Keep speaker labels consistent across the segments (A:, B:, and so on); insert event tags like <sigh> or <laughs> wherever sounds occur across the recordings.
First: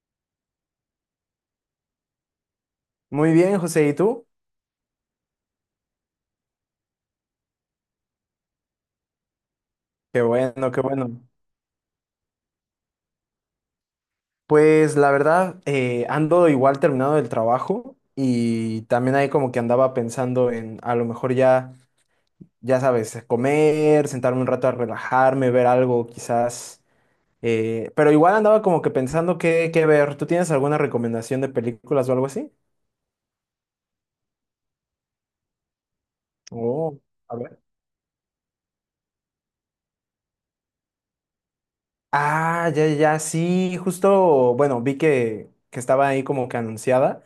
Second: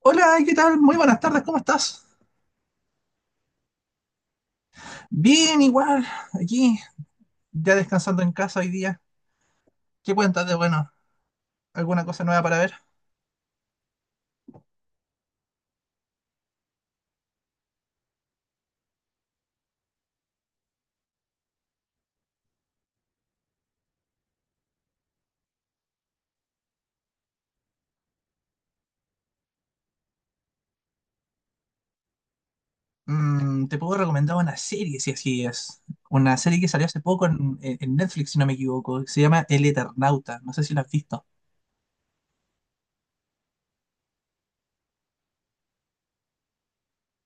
A: Hola, ¿qué tal? Muy buenas tardes, ¿cómo estás?
B: Muy bien, José, ¿y tú?
A: Bien, igual, aquí, ya descansando en casa hoy día. ¿Qué
B: Qué
A: cuentas de
B: bueno, qué
A: bueno?
B: bueno.
A: ¿Alguna cosa nueva para ver?
B: Pues la verdad, ando igual terminado del trabajo y también ahí como que andaba pensando en a lo mejor ya, ya sabes, comer, sentarme un rato a relajarme, ver algo quizás, pero igual andaba como que pensando qué ver. ¿Tú tienes alguna recomendación de películas o algo así?
A: Mm, te puedo recomendar una serie, si así es. Una serie que salió
B: Oh,
A: hace poco
B: a ver.
A: Netflix, si no me equivoco, que se llama El Eternauta. No sé si la has visto.
B: Ah, ya, sí, justo, bueno, vi que estaba ahí como que anunciada.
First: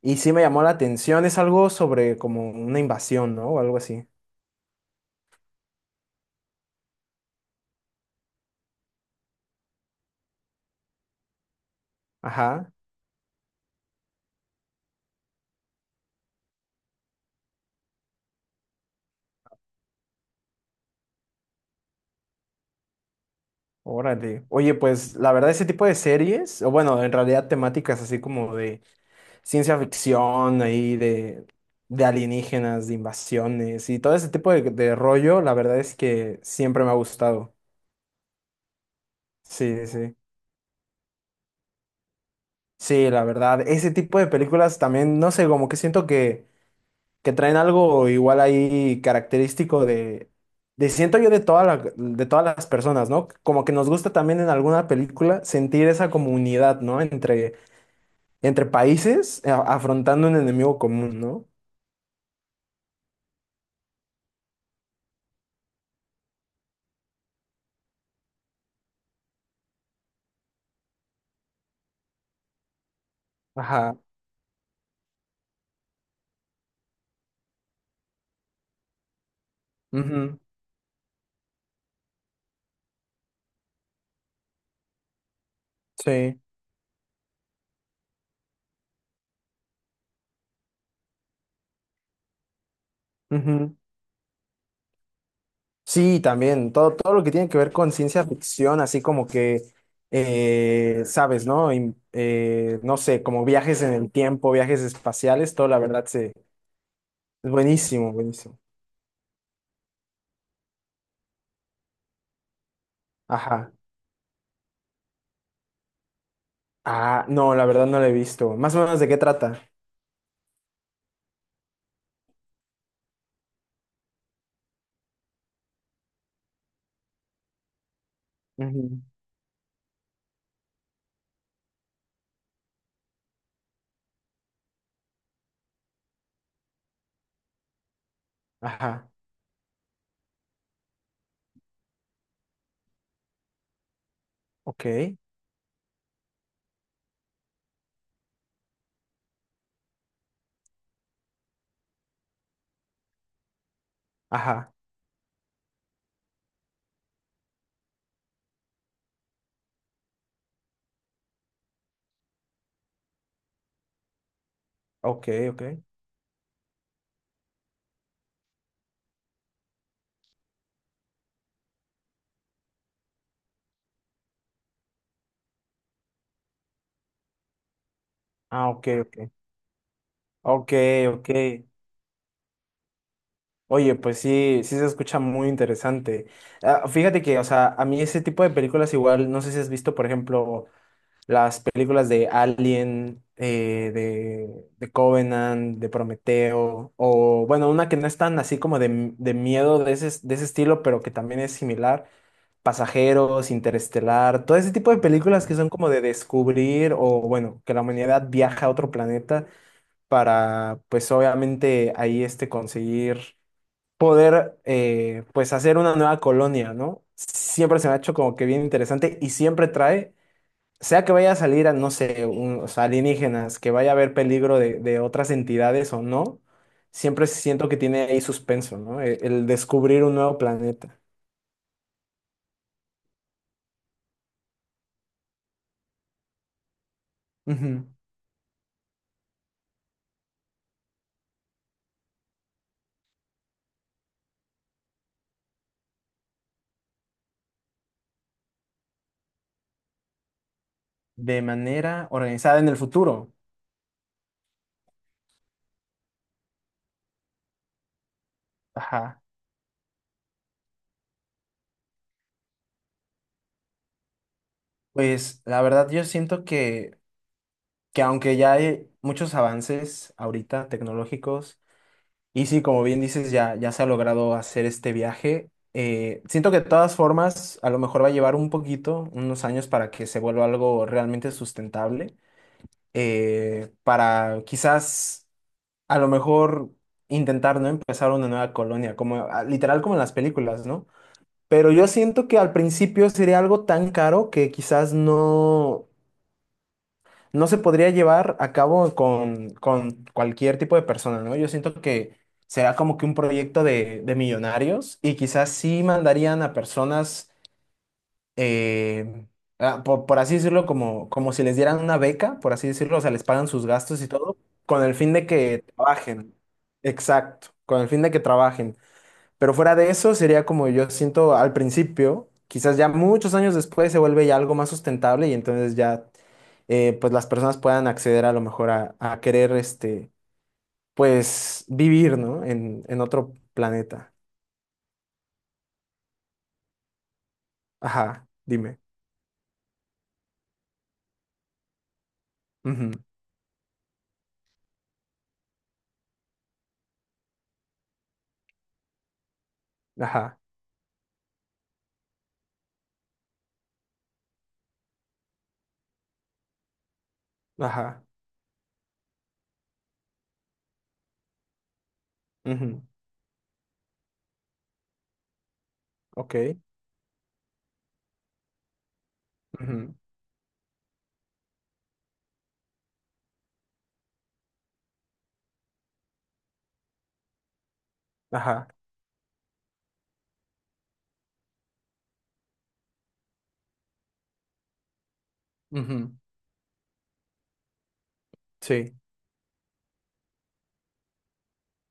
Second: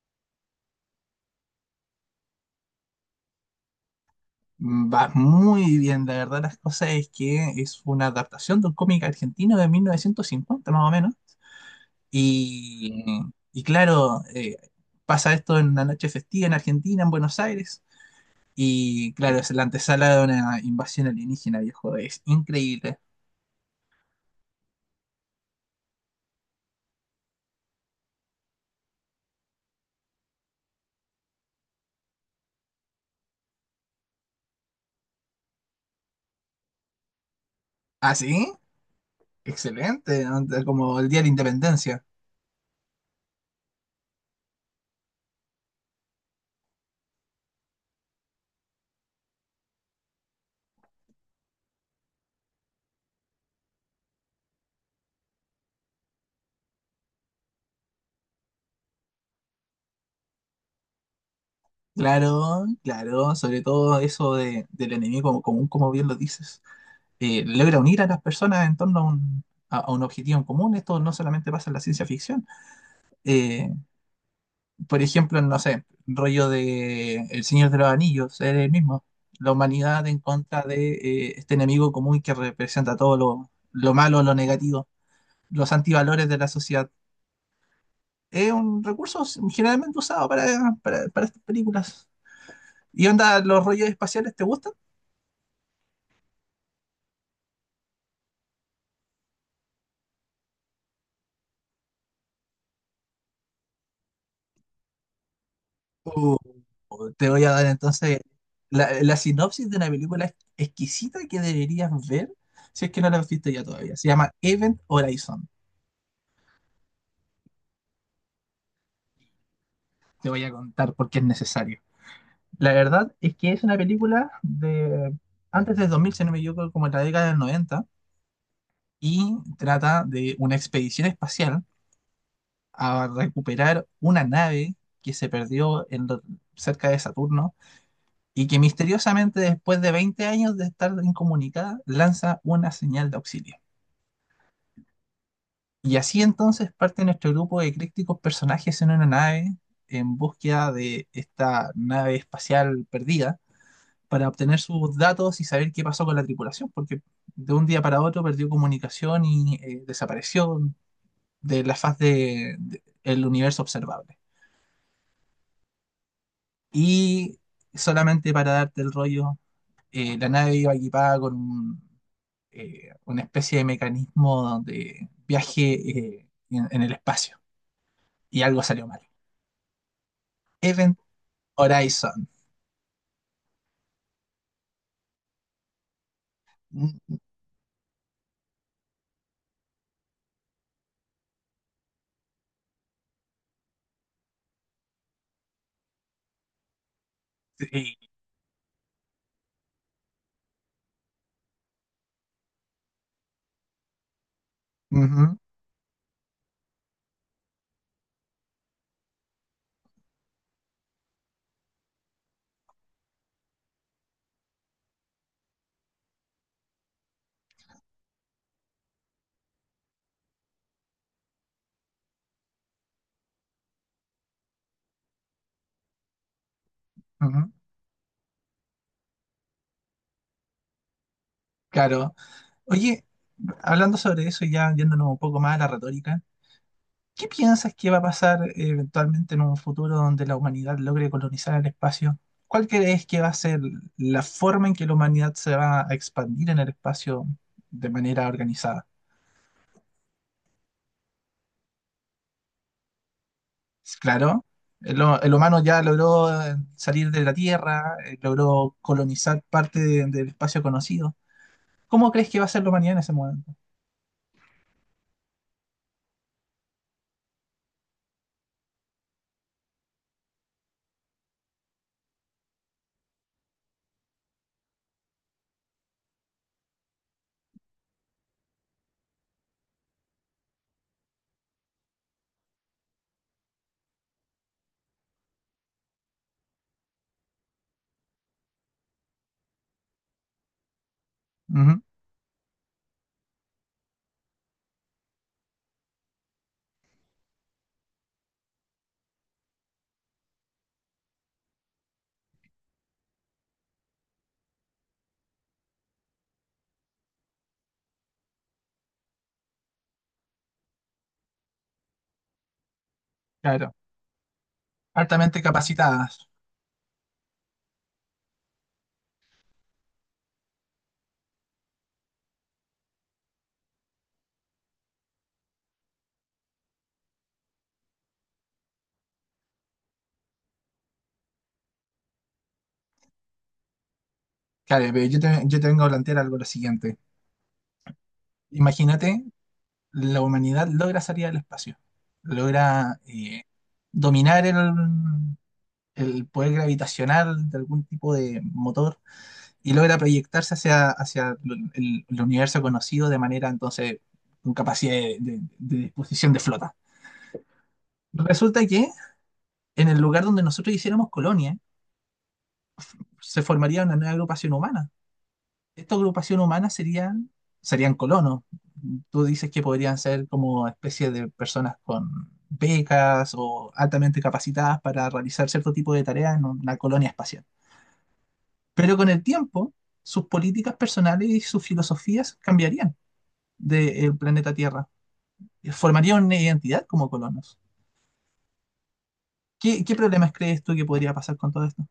B: Y sí me llamó la atención, es algo sobre como una invasión, ¿no? O algo así.
A: Mm, va muy bien, la verdad, las cosas es que es una adaptación de un cómic argentino de 1950, más o menos.
B: Ajá,
A: Y, y claro, pasa esto en una noche festiva en Argentina, en Buenos Aires. Y claro, es la antesala de una invasión alienígena, viejo. Es increíble.
B: órale. Oye, pues la verdad ese tipo de series, o bueno, en realidad temáticas así como de ciencia ficción, ahí de alienígenas, de invasiones y todo ese tipo de rollo, la verdad es que siempre me ha gustado.
A: ¿Ah, sí?
B: Sí, sí.
A: Excelente, ¿no? Como el Día de la Independencia.
B: Sí, la verdad, ese tipo de películas también, no sé, como que siento que traen algo igual ahí característico de siento yo de toda la- de todas las personas, ¿no? Como que nos gusta también en alguna película sentir esa comunidad, ¿no? Entre, entre países a- afrontando un enemigo común, ¿no?
A: Claro, claro. Sobre todo eso del enemigo común, como bien lo dices. Logra unir a las personas en torno a a un objetivo en común. Esto no solamente pasa en la ciencia ficción. Eh,
B: Ajá.
A: por ejemplo, no sé, rollo de El Señor de los Anillos, es el mismo. La humanidad en
B: Ujú.
A: contra de, este enemigo común que representa todo lo malo, lo negativo, los antivalores de
B: Sí.
A: la sociedad. Es un recurso generalmente usado para estas películas. ¿Y onda, los
B: Ujú.
A: rollos espaciales te gustan?
B: Sí, también. Todo, todo lo que tiene que ver con ciencia ficción, así como que, sabes, ¿no? No sé, como viajes en el tiempo, viajes espaciales, todo la verdad se...
A: O te voy
B: Es
A: a dar
B: buenísimo,
A: entonces
B: buenísimo.
A: la sinopsis de una película exquisita que deberías ver si es que no la has visto ya
B: Ajá.
A: todavía. Se llama Event Horizon.
B: Ah, no, la verdad no la he visto. Más o menos de qué trata.
A: Te voy a contar por qué es necesario. La verdad es que es una película de antes del 2000, si no me equivoco, como en la década del noventa,
B: Ujú.
A: y trata de una expedición espacial a recuperar una nave que se perdió cerca de Saturno y que
B: Ajá,
A: misteriosamente después de 20 años de estar incomunicada lanza una señal de auxilio.
B: ok,
A: Y así entonces parte nuestro grupo de críticos personajes en una nave en búsqueda de esta nave espacial perdida para obtener
B: ajá,
A: sus datos y saber qué pasó con la tripulación, porque de un día para otro perdió comunicación y, desapareció de la el universo observable.
B: ok, ok.
A: Y solamente para darte el rollo, la nave iba equipada con una especie de mecanismo de viaje, en el espacio. Y algo
B: Ah,
A: salió
B: ok,
A: mal.
B: ok. Ok,
A: Event
B: ok.
A: Horizon.
B: Oye, pues sí, sí se escucha muy interesante. Ah,
A: Mm,
B: fíjate que, o sea, a mí ese tipo de películas igual, no sé si has visto, por ejemplo, las películas de Alien, de Covenant, de Prometeo, o bueno, una que
A: sí.
B: no es tan así como de miedo de ese estilo, pero que también es similar. Pasajeros, Interestelar, todo ese tipo de
A: Ujú,
B: películas que son como de descubrir o bueno, que la humanidad viaja a otro planeta para pues obviamente ahí este conseguir poder pues hacer una nueva colonia, ¿no? Siempre se me ha hecho como que bien interesante y siempre trae sea que vaya a salir a, no sé, un- o sea, alienígenas, que vaya a haber peligro de otras entidades o no, siempre
A: ujú.
B: siento que tiene ahí suspenso, ¿no? E- el, descubrir un nuevo planeta.
A: Claro. Oye, hablando sobre eso, ya yéndonos un poco más a la retórica, ¿qué piensas
B: Ujú.
A: que va a pasar, eventualmente, en un futuro donde la humanidad logre colonizar el espacio? ¿Cuál crees que va a ser la forma en que la humanidad se va a expandir en el espacio de manera organizada?
B: De manera organizada en el futuro.
A: Claro, el humano ya logró, salir de la Tierra, logró
B: Ajá.
A: colonizar parte del espacio conocido. ¿Cómo crees que va a ser la humanidad en ese momento?
B: Pues la verdad yo siento que aunque ya hay muchos avances ahorita tecnológicos, y sí, como bien dices, ya se ha logrado hacer este viaje. Siento que de todas formas, a lo mejor va a llevar un poquito, unos años para que se vuelva algo realmente sustentable. Para quizás, a lo mejor, intentar, ¿no? Empezar una nueva colonia, como ah, literal como en las películas, ¿no? Pero
A: Ujú,
B: yo siento que al principio sería algo tan caro que quizás no, no se podría llevar a cabo con cualquier tipo de persona, ¿no? Yo siento que será como que un proyecto de millonarios y quizás sí mandarían a personas, eh, así decirlo, como, como si les dieran una beca, por así decirlo, o sea, les pagan sus
A: claro,
B: gastos y todo, con el fin de
A: altamente
B: que
A: capacitadas.
B: trabajen. Exacto, con el fin de que trabajen. Pero fuera de eso, sería como yo siento al principio, quizás ya muchos años después se vuelve ya algo más sustentable y entonces ya pues las personas puedan acceder a lo mejor a querer este, pues vivir, ¿no? En otro planeta.
A: Claro, pero yo te vengo a plantear algo lo siguiente.
B: Ajá, dime.
A: Imagínate, la humanidad logra salir al espacio,
B: Ujú,
A: logra, dominar el poder gravitacional de algún tipo de motor y logra
B: ajá,
A: proyectarse hacia, hacia el universo conocido de manera entonces con capacidad de disposición de flota.
B: ajá.
A: Resulta que en el lugar donde nosotros hiciéramos colonia,
B: Ujú,
A: se formaría una nueva agrupación humana. Esta
B: ok.
A: agrupación humana serían, serían colonos. Tú dices que
B: Ujú,
A: podrían ser como especie de personas con becas o altamente capacitadas para realizar cierto tipo de tareas en una colonia espacial.
B: ajá.
A: Pero con el tiempo, sus políticas personales y sus filosofías cambiarían del planeta Tierra.
B: Ujú,
A: Formarían una identidad como colonos.
B: sí.
A: ¿Qué, qué problemas crees tú que podría pasar con todo esto?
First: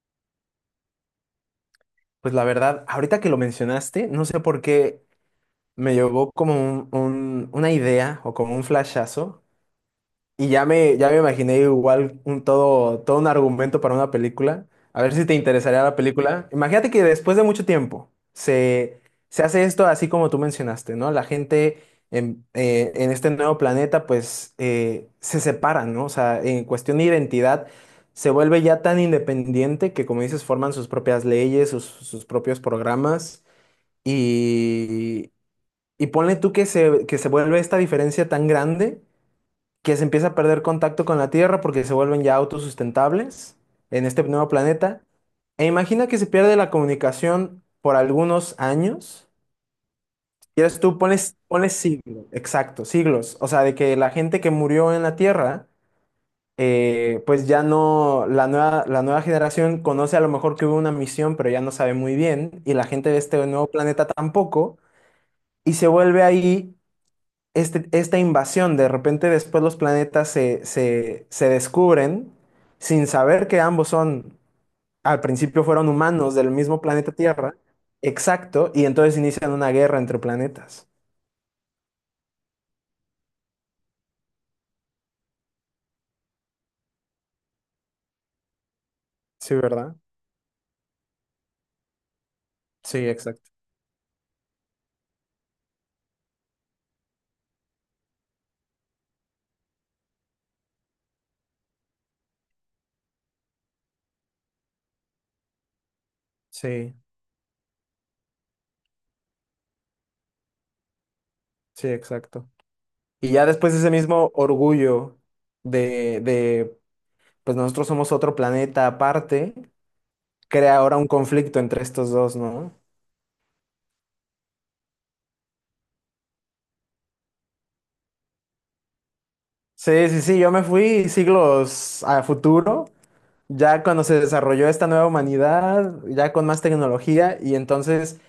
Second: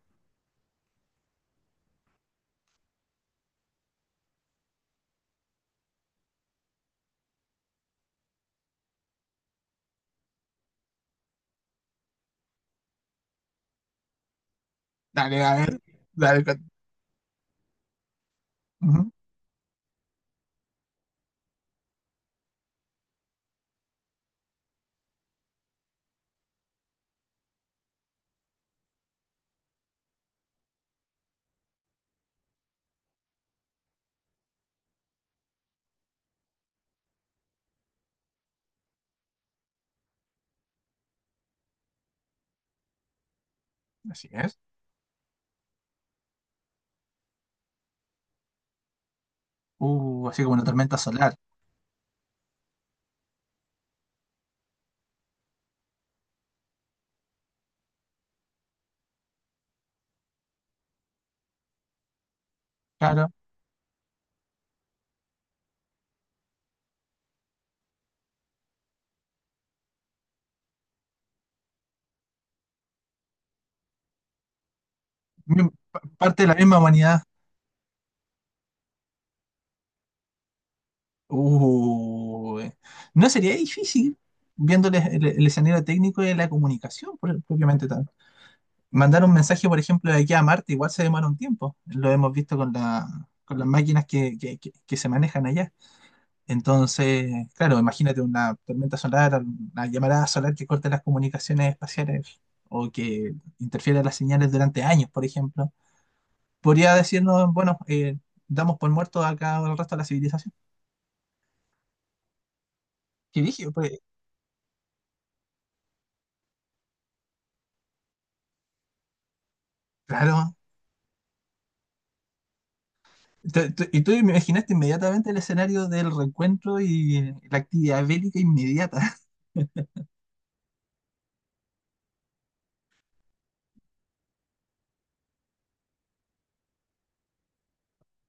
B: Pues la verdad, ahorita que lo mencionaste, no sé por qué me llegó como un- una idea o como un flashazo. Y ya me imaginé igual un todo, todo un argumento para una película. A ver si te
A: Dale, a ver.
B: interesaría la
A: Dale,
B: película.
A: con-
B: Imagínate que después de mucho tiempo se,
A: Ujú,
B: se hace esto así como tú mencionaste, ¿no? La gente en este nuevo planeta pues se separa, ¿no? O sea, en cuestión de identidad se vuelve ya tan independiente que como dices forman sus propias leyes, sus, sus propios programas y, y ponle tú que se vuelve esta diferencia tan grande que se empieza a perder contacto con la Tierra porque se vuelven ya autosustentables en este
A: Así
B: nuevo
A: es.
B: planeta. E imagina que se pierde la comunicación por algunos años.
A: Así como una
B: Quieres tú,
A: tormenta solar.
B: pones, pones siglos, exacto, siglos. O sea, de que la gente que murió en la Tierra, pues ya no, la nueva generación conoce a lo mejor que hubo una misión, pero ya no sabe muy bien, y la gente de
A: Claro.
B: este nuevo planeta tampoco, y se vuelve ahí este- esta invasión, de repente después los planetas se descubren sin saber que ambos son, al principio fueron humanos
A: Parte de
B: del
A: la misma
B: mismo planeta
A: humanidad.
B: Tierra, exacto, y entonces inician una guerra entre planetas.
A: Uy, no sería difícil, viéndoles el escenario técnico y la comunicación propiamente tal. Mandar un
B: Sí,
A: mensaje, por
B: ¿verdad?
A: ejemplo, de aquí a Marte, igual se demora un tiempo. Lo hemos visto con
B: Sí, exacto.
A: con las máquinas que se manejan allá. Entonces, claro, imagínate una tormenta solar, una llamarada solar que corte las comunicaciones espaciales o que interfiera las señales durante años, por ejemplo. Podría
B: Sí,
A: decirnos, bueno, damos por muerto acá el resto de la civilización.
B: sí, exacto. Y
A: ¿Qué
B: ya
A: dije?
B: después ese
A: Pues,
B: mismo orgullo de, pues nosotros somos otro planeta aparte,
A: claro.
B: crea ahora un conflicto entre estos dos, ¿no?
A: Y tú imaginaste inmediatamente el escenario del reencuentro y la actividad bélica inmediata. <laughs>
B: Sí, sí, sí, yo me fui siglos a futuro ya cuando se desarrolló esta nueva humanidad, ya con más tecnología, y entonces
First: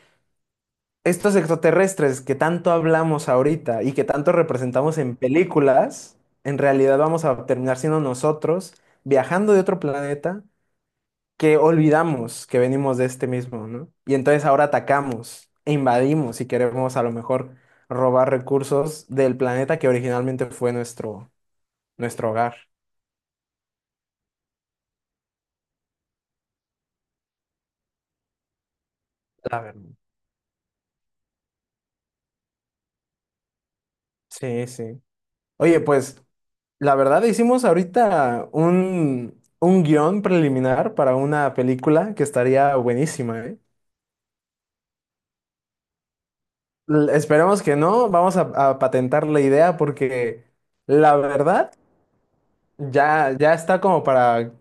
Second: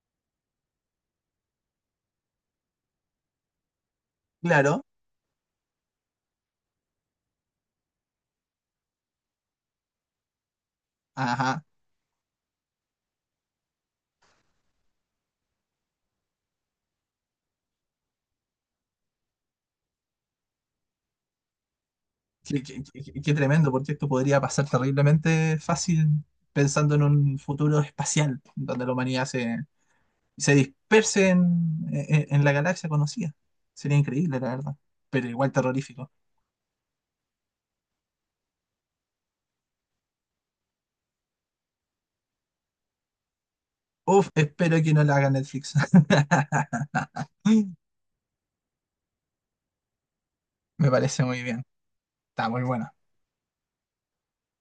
B: estos extraterrestres que tanto hablamos ahorita y que tanto
A: Claro,
B: representamos en películas, en realidad vamos a terminar siendo nosotros viajando de otro planeta que
A: ajá.
B: olvidamos que venimos de este mismo, ¿no? Y entonces ahora atacamos e invadimos y queremos a lo mejor robar recursos del planeta que originalmente fue nuestro, nuestro hogar.
A: Qué tremendo, porque esto podría pasar terriblemente fácil pensando en un futuro espacial, donde la humanidad se,
B: La verdad.
A: se disperse en la galaxia conocida. Sería increíble, la
B: Sí,
A: verdad,
B: sí.
A: pero igual
B: Oye,
A: terrorífico.
B: pues la verdad, hicimos ahorita un guión preliminar para una película que estaría buenísima, ¿eh?
A: Uf, espero que no la haga Netflix.
B: L- Esperemos
A: <laughs>
B: que no, vamos a patentar la idea porque
A: Me
B: la
A: parece muy bien.
B: verdad
A: Está muy buena.
B: ya, ya está como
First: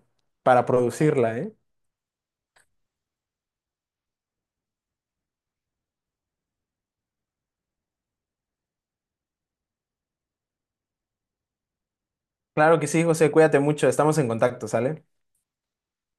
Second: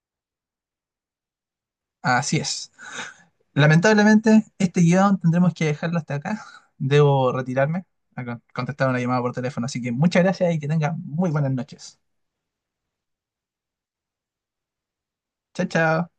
B: para producirla, ¿eh?
A: Así es. Lamentablemente, este guión tendremos que dejarlo hasta acá. <laughs> Debo retirarme a contestar una llamada por teléfono, así que muchas gracias y que tengan muy buenas noches.
B: Claro que sí, José, cuídate mucho, estamos en contacto, ¿sale?
A: Chao, chao.